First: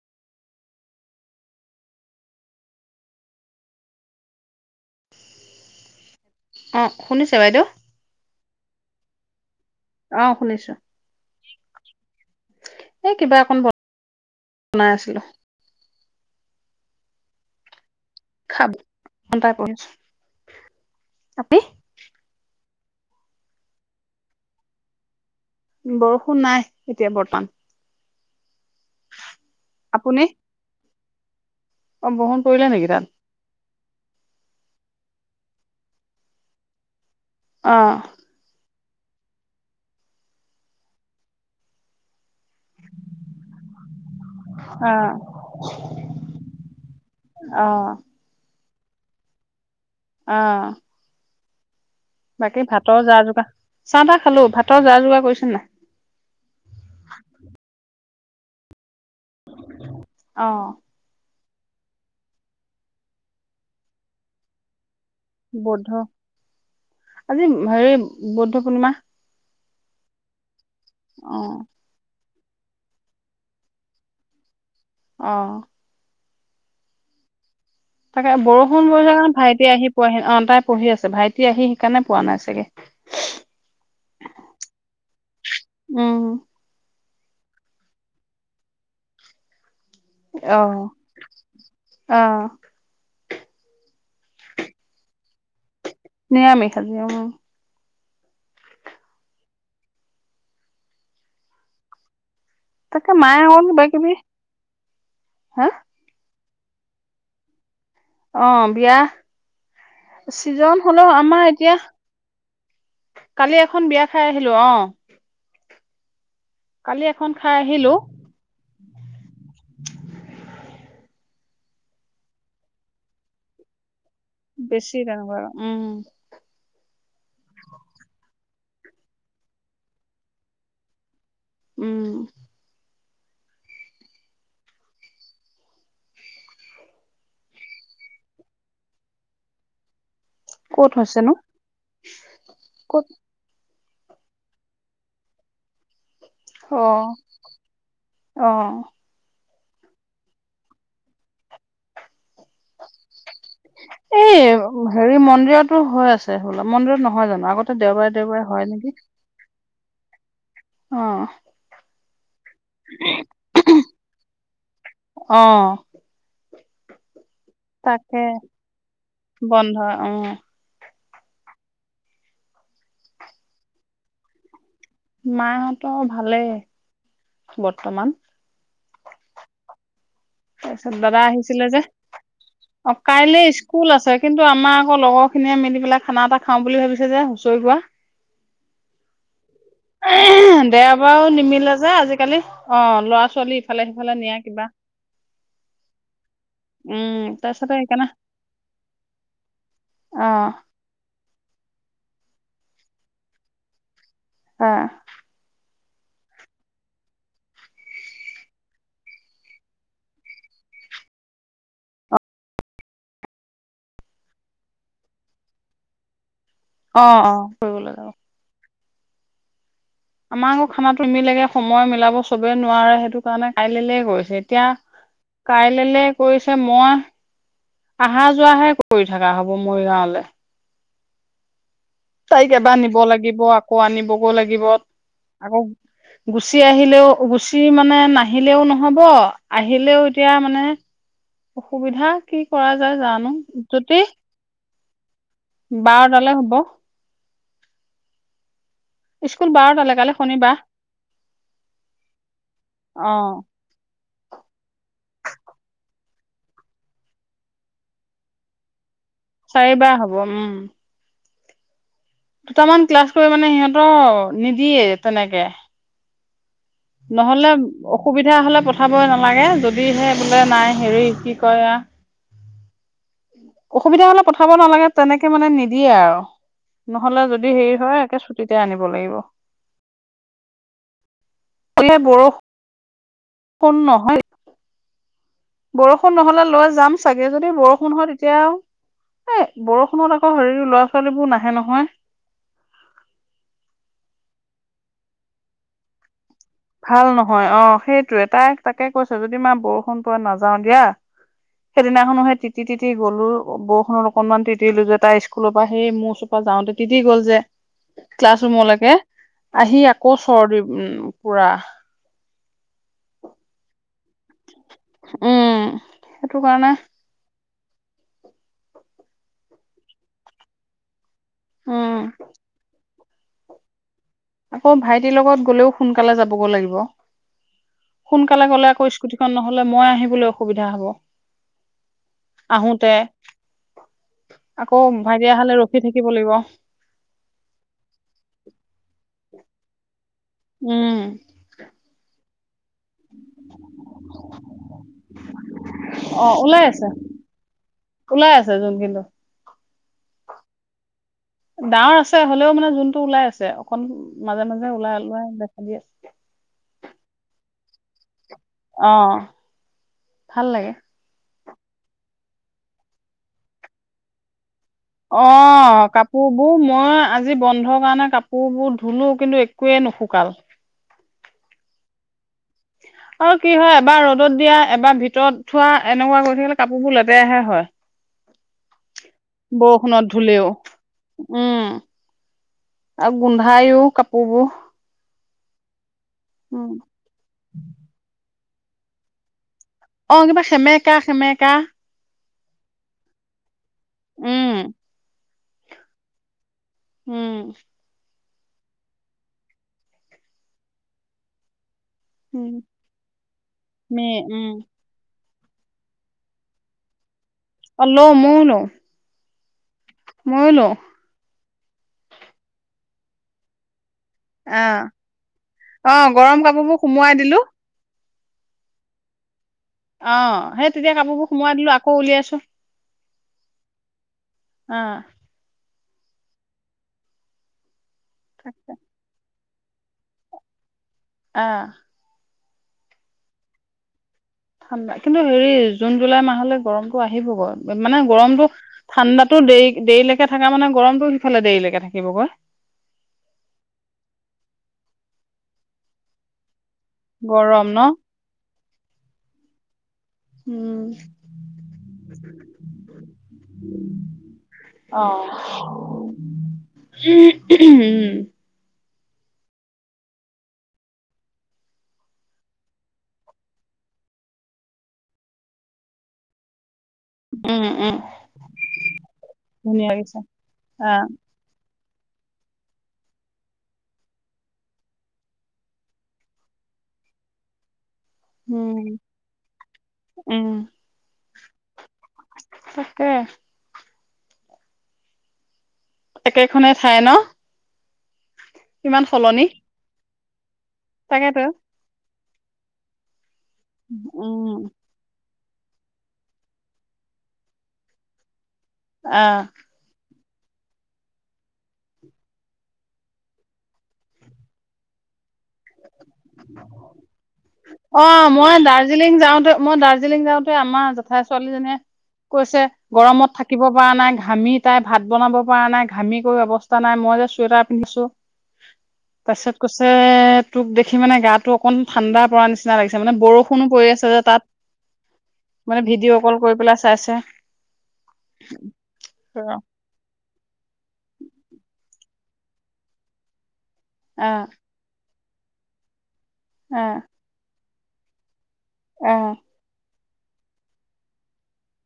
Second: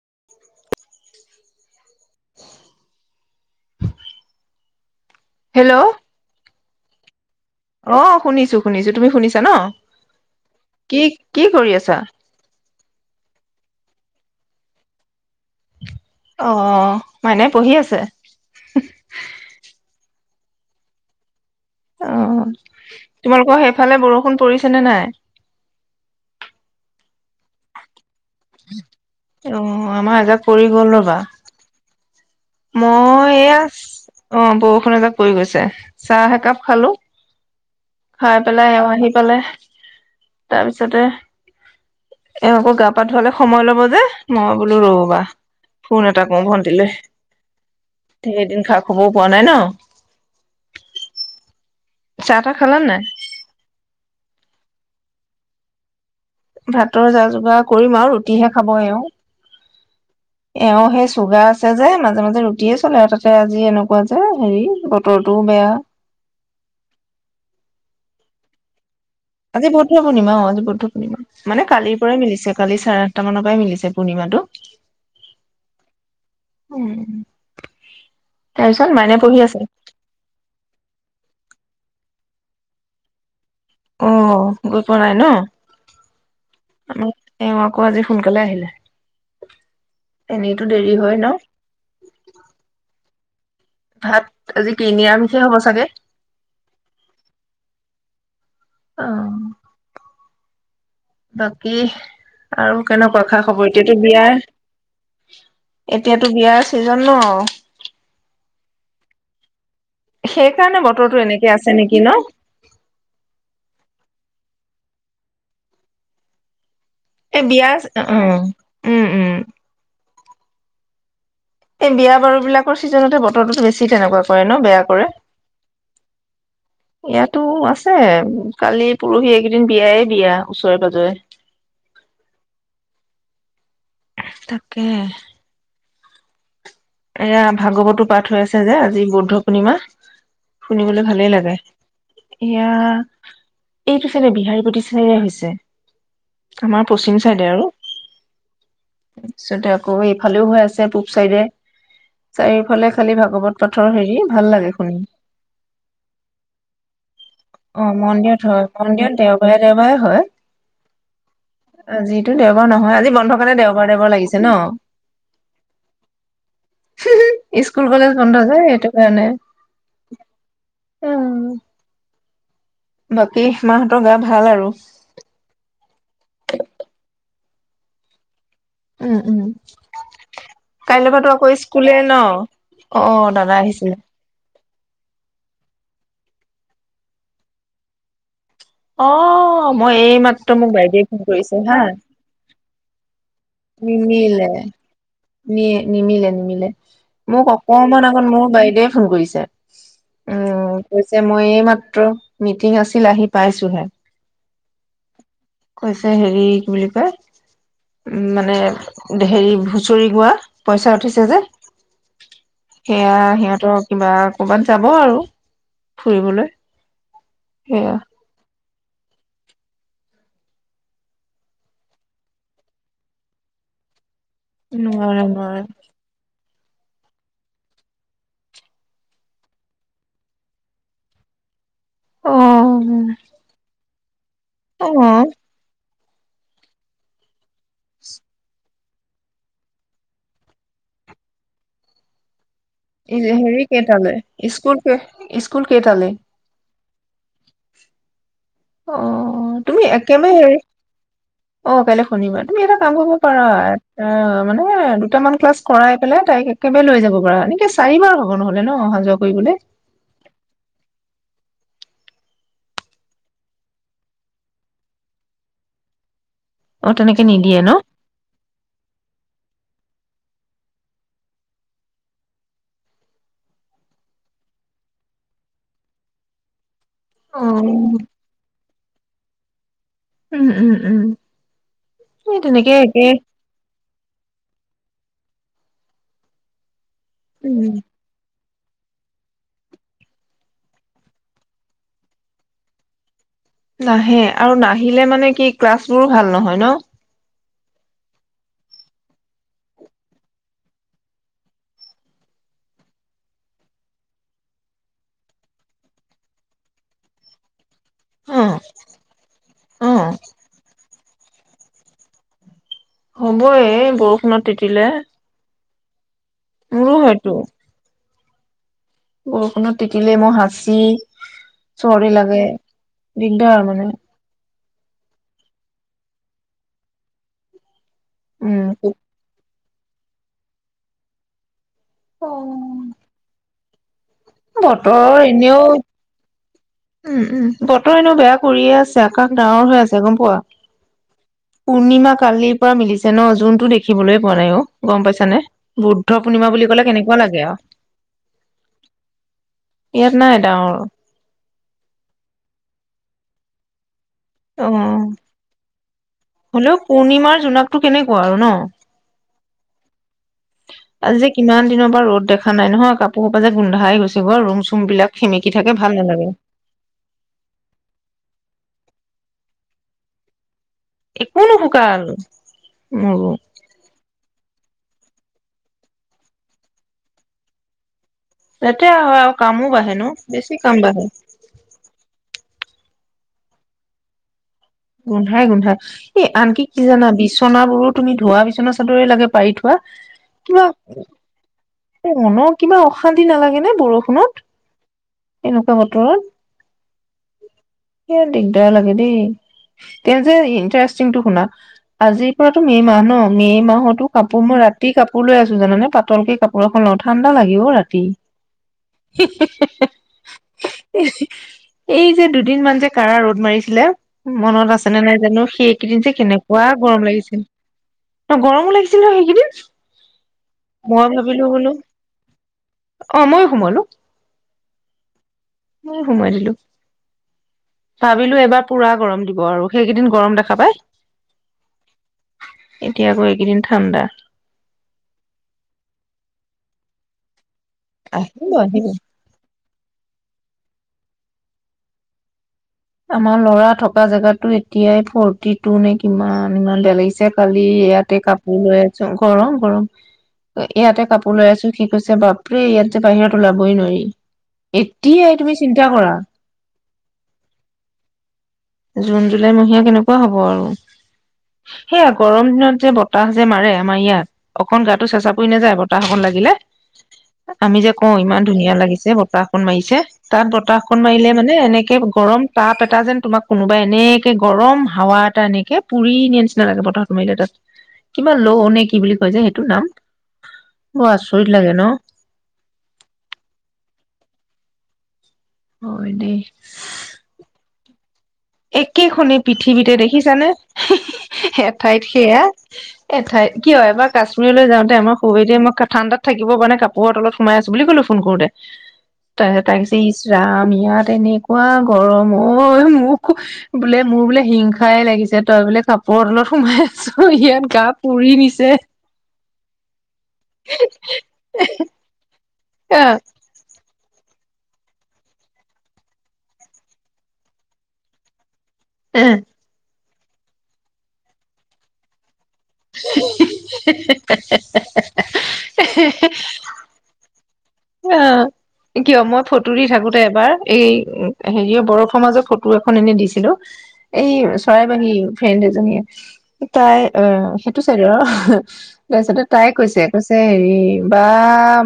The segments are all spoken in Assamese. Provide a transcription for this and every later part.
হুমচ হেল্ল' অ শুনিছো অ শুনিছো শুনিছো তুমি শুনিছা ন অহ শুনিছো কি কি কৰি আছা এ কিবা একন ব বনাই আছিলো অ মানে পঢ়ি আছে আপি অ তোমালোকৰ সেইফালে বৰষুণ পৰিছে নে নাই বৰষুণ নাই এতিয়া বৰ্তমান অ আমাৰ আপুনি এজাক পৰি গ'ল ৰ'বা অ বষুণ পৰিলে নেকি তাত মই এয়া অ বৰষুণ এজাক পৰি গৈছে চাহ এক একাপ খালো অ খাই পেলাই হয় আহি পালে তাৰপিছতে এওঁ আকৌ গা পা ধোৱালে সময় লব যে মই বোলো অ ৰবা ফোন এটা কওঁ ভন্টিলে অ সে এদিন খাব শুবও পৱা নাই ন অহ চাহ তাহ বাকী খালা ভাতৰ নাই যা যোগাৰ, চাহ তাহ খালো ভাত ত যা যোগাৰ কৰিছিল নাই ভাতৰ যা যোগাৰ কৰিম আৰু ৰাতিহে খাব এওঁ অ এওঁ সেই চুগা আছে যে মাজে মাজে ৰুটিয়ে চলে আৰু তাতে আজি এনেকুৱা যে হেৰি বতৰটোও বেয়া। বৌদ্ধ, আজি হেৰি, বৌদ্ধ পুৰৰ্ণি মা আজি বহুত বহুত শুনিম অ' আজি অ [unintelligible] মানে কালিৰ পৰাই মিলিছে। কালি চাৰে আঠটা মানৰ পৰাই মিলিছে পূৰ্ণিমাটো অহ উম তাকে বৰষুণ তাৰপিছত বৰ মাইনে কাৰণে পঢ়ি আছে ভাইটি আহি পঢি অ তাই পঢ়ি আছে ভাইটি আহি শ সেইকাৰণে পোৱা নাই চাগে অ' গই পোৱা নাই ন! উম অ' এওঁ আকৌ আজি সোনকালে আহিলে অ এনেইতো দেৰি হয়, ন? অ ভাত আজি কেইনিৰামিষে হ'ব চাগে নিয়মি খ দিয় অ বাকী আৰু তাকে কেনেকুৱা, খা মায়ে অকল খবৰ কিবা এতিয়াতো কিবি বিয়া, হা এতিয়াতো বিয়া। চিজন ন অ অ বিয়া চিজন সেইকাৰণে হলেও বতৰটো আমাৰ এনেকে আছে নেকি ন। এতিয়া কালি এখন বিয়া খাই আহিলো অ কালি এখন এ খাই বিয়া আছে, আহিলো অ' অ' উম! উম! এই, বিয়া বাৰু বিলাকৰ ছিজনতে বতৰটো বেছি তেনেকুৱা কৰে ন বেয়া কৰে বেছিডাঙ বাৰ উম ইয়াতো আছে কালি পৰহি এইকেইদিন বিয়ায় বিয়া ওচৰে পাজৰে উম তাকে! এয়া ভাগৱতো পাঠ হৈ আছে যে আজি বৌদ্ধ পূৰ্ণিমা ক'ত শুনিবলৈ ভালেই হৈছেনো লাগে এয়া ক'ত এইটো শ্ৰেণী বিহাৰী প্ৰতি শ্ৰেণীৰে হৈছে অ আমাৰ পশ্চিম চাইডে আৰু অ পাৰিছতে আকৌ এইফালেও হৈ আছে পূব চাইডে চাৰিওফালে খালি ভাগৱত পথৰ হেৰি এই ভাল লাগে শুনি হেৰি মন্দিৰতো হৈ আছে বোলা মন্দিৰত নহয় জানো আগতে অ দেওবাৰে দেওবাৰে মন্দিৰত হয় নেকি মন্দিৰত দেওবাৰে ৰমাই হয় অ আজি এইটো দেওবাৰ নহয় আজি বন্ধ কাৰণে দেওবাৰ দেওবাৰ লাগিছে ন অ স্কুল কলেজ তাকে বন্ধ যায় সেইটো কাৰণে বন্ধ অ উম বাকী মাহঁতৰ গা ভাল আৰু মাহঁতৰ ভালেই বৰ্তমান উম উম তাৰপিছত কাইলৈ দাদা পৰাতো আকৌ আহিছিলে যে স্কুলে ন অ কাইলে দাদা স্কুল আহিছিলে আছে কিন্তু আমাৰ আকৌ লগৰ খিনিয়ে মিলি পেলাই খানা এটা খাও বুলি ভাবিছে যে হুঁচৰি গোৱা অহ দেওবাৰু নিমিলে হা যে আজিকালি অ ল'ৰা ছোৱালী চলি ইফালে সিফালে নিয়া নিমিলে কিবা নি নিমিল উম ম অক তাৰপিছতে সেইকাৰণে আত মোৰ বাই ফোন কৰিছে অ উম অ এইমাত্ৰ মিটিং আছিল আহি পাইছোহে আহ কৈছে হেৰি কি বুলি কয় উ মানে হেৰি হুচৰি গোৱা পইচা উঠিছে যে সেয়া সিহঁতৰ কিবা ক'বাত যাব আৰু ফুৰিবলৈ অ অ কৰিব সেয়া লগা আমাকো খানাটো মিলেগে সময় মিলাব চবে নোৱাৰে সেইটো কাৰণে কাইলেলে কৰিছো তেতিয়া নোৱাৰে নোৱাৰে কাইললে কৱিছো মই অহা যোৱাহে কৰি থকা হ'ব মৰিগাঁৱলে অ তাইক এবাৰ নিব লাগিব আকৌ আনিব ধুব লাগিব অ আকৌ গুচি আহিলেও গুচি মানে নাহিলেও নহব আহিলেও এতিয়া মানে অসুবিধা কি কৰা যায় জানো হেৰি যদি কেইটালৈ স্কুল স্কুল কেইটালে বাৰটালৈ হ'ব অ স্কুল তুমি বাৰটালৈ কালি একেবাৰে শনিবাৰ হেৰি অ কাইলৈ শুনিবা তুমি এটা কাম অ কৰিব পাৰা অ মানে দুটামান ক্লাছ কৰাই পেলাই তাইক একেবাৰে লৈ যাব পাৰা এনেকে চাৰিবাৰ হ'ব নহলে ন অহা যোৱা কৰিবলৈ চাৰিবাৰ হব উম দুটামান ক্লাছ কৰি মানে সিহঁতৰ নিদিয়ে তেনেকে অ তেনেকে নহ'লে নিদিয়ে ন অসুবিধা হলে পথাবই নালাগে যদি দিহে বোলে নাই হেৰি কি কয় অসুবিধা হলে পথাব নালাগে তেনেকে মানে নিদিয়ে আৰু নহলে অ যদি হেৰি হয় একে ছুটি আনিব লাগিব উম উম উম এই সেই বৰষুণ তেনেকে একে নহয় বৰষুণ নহলে লৈ যাম চাগে যদি উম বৰষুণ হয় তেতিয়া এই বৰষুণত আকৌ হেৰি লৰা ছোৱালীবোৰ নাহে নহয় নাহে আৰু নাহিলে মানে কি ক্লাছ বোৰো ভাল নহয় ন ভাল ন হয় অ সেইটোয়ে তাই তাকে কৈছ যদি মা বৰষুণ পৰে নাযাও দিয়া সেইদিনাখনো সেই তিতি তিতি গলো বৰষুণত অকনমান তিতিলো যে তাই স্কুলৰ পৰা সেই মোৰ ওচৰ পৰা যাওতে তিতি গ'ল যে অ ক্লাছ ৰুমলৈকে আহি অ আকৌ চৰ্দি উ কুৰা হ'ব এ বৰষুণত তিতিলে উম সেইটো কাৰণে মোৰো হয়তো বৰষুণত তিতিলেই মোৰ হাঁচি উম চৰ্দি লাগে দিগদাৰ মানে আকৌ ভাইটিৰ লগত গ'লেও সোনকালে যাবগ লাগিব সোনকালে উম গ'লে আকৌ স্কুটিখন ন নহলে মই আহিবলৈ অসুবিধা হব আহোঁতে বতৰৰ এনেও ৰখি থাকিব লাগিব উম উম বতৰ এনেও বেয়া কৰিয়ে আছে আকাশ ডাৱৰ হৈ আছে গম পোৱা উম পূৰ্ণিমা কালি মিলিছে ন জোনটো দেখিবলৈ পোৱা নাই অ গম পাইছানে বুদ্ধ অ পূৰ্ণিমা ওলাই বুলি ক'লে আছে কেনেকুৱা লাগে আৰু ওলাই আছে জোন কিন্তু ইয়াত নাই ডাঙৰ ডাৱৰ আছে হ'লেও মানে জোনটো ওলাই আছে অকন মাজে অ মাজে ওলাই [unintelligible] কেনে আৰু ন অ ভাল লাগে আজি ইমান দিনৰ পৰা ৰ'দ দেখা নাই নহয় কাপোৰ কাপ যে গোন্ধাই গৈছে গৈ ৰুম চুম বিলাক অ সেমেকি থাকে ভাল নালাগে কাপোৰ বোৰ মই আজি বন্ধ কাৰণে কাপোৰ বোৰ ধুলো কিন্তু একোৱে নুশুকাল একো নুশুকাল অ মোৰো কি হয় এবাৰ ৰ'দত দিয়া এবাৰ ভিতৰত থোৱা এনেকোৱা কৰি থাকাকিলে কাপোৰবোৰ লেতেৰাহে হয় তাত তেয়া হয় আৰু কামো বাঢ়ে বৰষুণত ন ধুলেও বেছি কাম বাঢ়ে উম আৰু গোন্ধাইও কাপোৰ বোৰ গোন্ধাই গোন্ধাই এ আনকি কি জানা বিচনবোৰো তুমি ধোৱা বিচনা চাদৰে লাগে পাৰি থোৱা অ কিবা সেমেকা সেমেকা অ মনৰ কিবা অশান্তি নালাগে নে বৰষুণত উম এনেকোৱা বতৰত উম সে দিগদাৰ লাগে দেই তে যে ইণ্টাৰেষ্টিংটো শুনা আজিৰ উম পৰাতো মে মাহ ন মে' মাহতো কাপোৰ মই ৰাতি কাপোৰ কাপোৰ লৈ আছো জাননে পাতলকে কাপো বৰষুণত ঠাণ্ডা লাগিব অ ৰাতি লওঁ ময়ো লওঁ ময়ো লওঁ এই যে দুদিন মান যে কাৰা ৰ'দ মাৰিছিলে মনত আহ আছেনে নাই জানো অ সেইকেইদিন যে গৰম কেনেকোৱা কাপোৰবোৰ গৰম সুমোৱাই দিলো লাগিছিল তো গৰমো লাগিছিল ন সেইকেইদিন অ সেই তেতিয়া মই কাপোৰবোৰ ভাবিলো সোমাৱাই বোলো দিলো আকৌ উলিয়াইছো অ মই সোমলো আহ মই সোমাই দিলো ভাৱিলো এবাৰ পুৰা গৰম দিব গ সেইকেইদিন গৰম দেখা পাই আহ এতিয়া আকৌ এইকেইদিন ঠাণ্ডা ঠাণ্ডা কিন্তু হেৰি জুন জুলাই মাহলৈ গৰমতো আহিবগৈ মানে গৰমতো আহিব আহিব ঠাণ্ডাতো দেৰি দেৰিলৈকে থকা মানে গৰমতো সিফালে দেৰিলৈকে থাকিবগৈ আমাৰ লৰা থকা জেগাতো এতিয়াই ফৰ্টি টু নে কিমান ইমান বেয়া লাগিছে কালি গৰম ন ইয়াতে কাপোৰ লৈ আছো গৰম গৰম উম ইয়াতে কাপোৰ লৈ আছো সি কৈছে বাপৰে ইয়াত যে বাহিৰত ওলাবই নোৱাৰি অ এতিয়াই তুমি চিন্তা কৰা উম জুন জুলাই মহীয়া কেনেকোৱা হব আৰু সেয়া গৰম দিনত যে বতাহ যে মাৰে আমাৰ ইয়াত অকন গাটো চেচা পৰি নাযায় বতাহ অকণ লাগিলে উম আমি যে উম কও ইমান ধুনীয়া লাগিছে বতাহখন ধুনীয়া মাৰিছে লাগিছে তাত অ বতাহখন মাৰিলে মানে এনেকে গৰম তাপ এটা যেন তোমাক কোনোবাই এনেকে গৰম হাৱা এটা এনেকে পুৰি নিয়া নিচিনা লাগে পথাাৰত মাৰিলে তাত কিমান ল ন কি উম বুলি কৈ যে সেইটো নাম উম বৰ আচৰিত লাগে ন তাকে হয় একেখনে ঠাই ন কিমান একেখনে সলনি পৃথিৱীতে কি তাকেতো এঠাইত সেয়া এঠাইত কিয় এবাৰ উম কাশ্মীৰলৈ যাওঁতে আমাৰ হ' এতিয়া মই ঠাণ্ডাত থাকিব মানে কাপোৰৰ তলত সোমাই আছো বুলি কলো ফোন কৰোতে আহ ত তাক ইচ ৰাম ইয়াত তেনেকুৱা গৰম ঐ ম খুব বোলে মোৰ বোলে হিংসাই লাগিছে তই বোলে কাপোৰৰ তলত সোমাই আছ ইয়াত গা অ পুৰি মই নিছে দাৰ্জিলিং যাওঁতে মই দাৰ্জিলিং যাওঁতে আমাৰ জেঠাই ছোৱালী জনীয়ে কৈছে অ' গৰমত থাকিব নাই ঘামি তাই ভাত বনাব পৰা নাই ঘামি ক অৱস্থা নাই মই যে চুৱেটাৰ পিন্ধিছো তাৰ পিছত কৈছে উ তোক দেখি মানে গাটো অকণ ঠাণ্ডা পৰা নিচিনা নিচিনা লাগিছে মানে বৰষুণো পৰি আছে যে তাত মানে ভিডিঅ' কল কৰি পেলাই চাইছে অ কিয় মই অ ফটো দি থাকো ত এবাৰ এই হেৰি অ বৰফ মাজত ফটো এখন এনে দিছিলো এই চৰাইবাহী ফ্ৰেণ্ড এজনীয়ে অ তাই ই টো চাইডৰ অ তাৰপিছত তাইে কৈছে কৈছে হেৰি বা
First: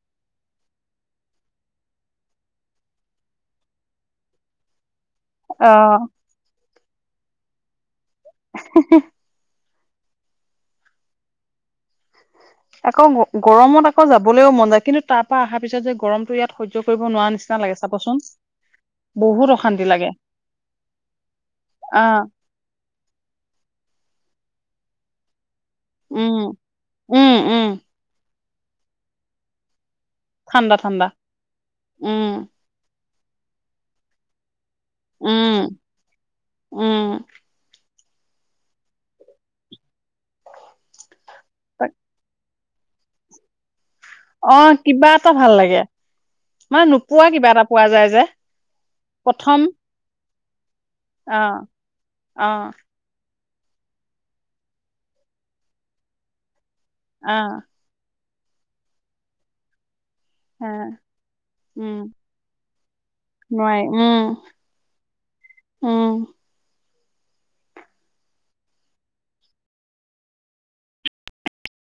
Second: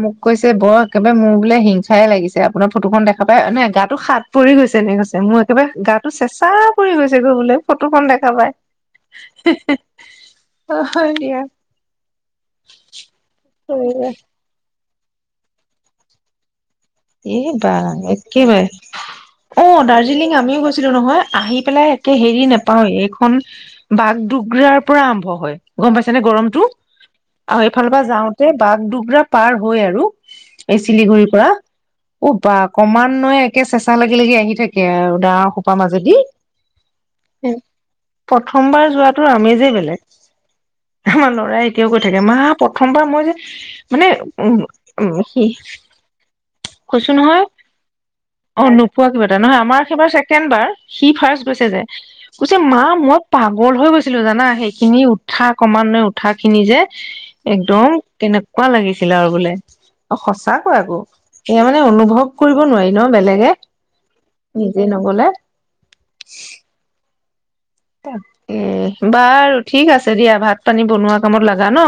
মোক কৈছে বৰ একেবাৰে মোৰ বোলে হিংসাই লাগিছে আপোনাৰ ফটোখন দেখা পাই নে গাটো সাত পৰি গৈছে এনেকৈ মোৰ অ একেবাৰে গাটো চেচাঁ ফুৰি গৈছে গলে ফটোখন দেখে হি হি হি অ হয় দিয়া। আকৌ গৰমত আকৌ যাবলৈও মন যায় কিন্তু। তাৰ পৰা অহা পিছত যে গৰমটো ইয়াত সহ্য কৰিব নোৱাৰা নিচিনা লাগে এইবাৰ চাবচোন একেবাৰে। বহুত অশান্তি অ লাগে দাৰ্জিলিং আমিও গৈছিলো নহয় আহি পেলাই অ একে হেৰি নেপাওৱে এইখন বাঘ দ্ৰুগাৰ পৰা আৰম্ভ হয়। গম পাইছে নে উম গৰমতটো উম উম আৰু সেইফালৰ পৰা যাওঁ। এই বাঘ দ্ৰুগা পাৰ হৈ আৰু ঠাণ্ডা এই ঠাণ্ডা চিলিগুৰিৰ পৰা। উম উ বা কম। ইমান নয় একে চেঁচা লাগি - লাগি আহি থাকে। সেয়ায় আৰু ডাৱৰ উম সোপাৰ মাজেদি। উম প্ৰথমবাৰ যোৱাটো আমেজেই বেলেগ। আমাৰ ল'ৰাই এতিয়াও তাক কৈ থাকে মা প্ৰথমবাৰ মই যে। মানে অ উম- কিবা উম এটা সি। ভাল লাগে মানে কৈছো নোপোৱা নহয় কিবা এটা পোৱা যায় যে অ নোপোৱা কিবা এটা নহয় প্ৰথম আমাৰ সেইবাৰ। ছেকেণ্ড বাৰ। সি অ ফাৰ্ষ্ট গৈছে যে অ কৈছে, মা মই পাগল হৈ গৈছিলো জানা সেইখিনি উঠা ক্ৰমান্বয় উঠা খিনি যে। অ একদম। কেনেকুৱা লাগিছিলে আৰু বোলে। অ সঁচাকৈ আকৌ। সেয়া মানে উম অনুভৱ কৰিব নোৱাৰি ন বেলেগে, নোৱাৰি উম নিজে নগলে। উম এ বাৰু ঠিক আছে দিয়া ভাত পানী বনোৱা কামত লগা ন?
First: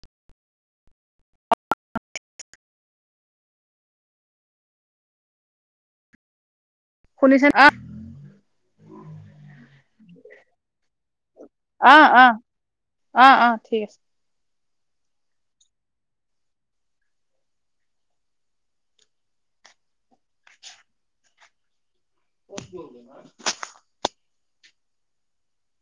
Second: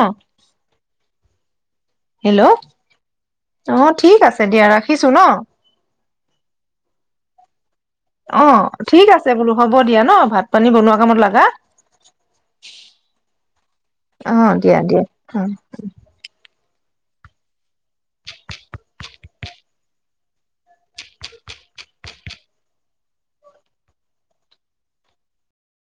হেল্ল', অ ঠিক আছে দিয়া ৰাখিছো ন? শুনেছে আ। অ ঠিক আছে বোলো হ'ব দিয়া ন? ভাত পানী বনোৱা কামত লগা। অহ অ -অ - অ ঠিক আছে। অ দিয়া দিয়া অ। কত ব ম?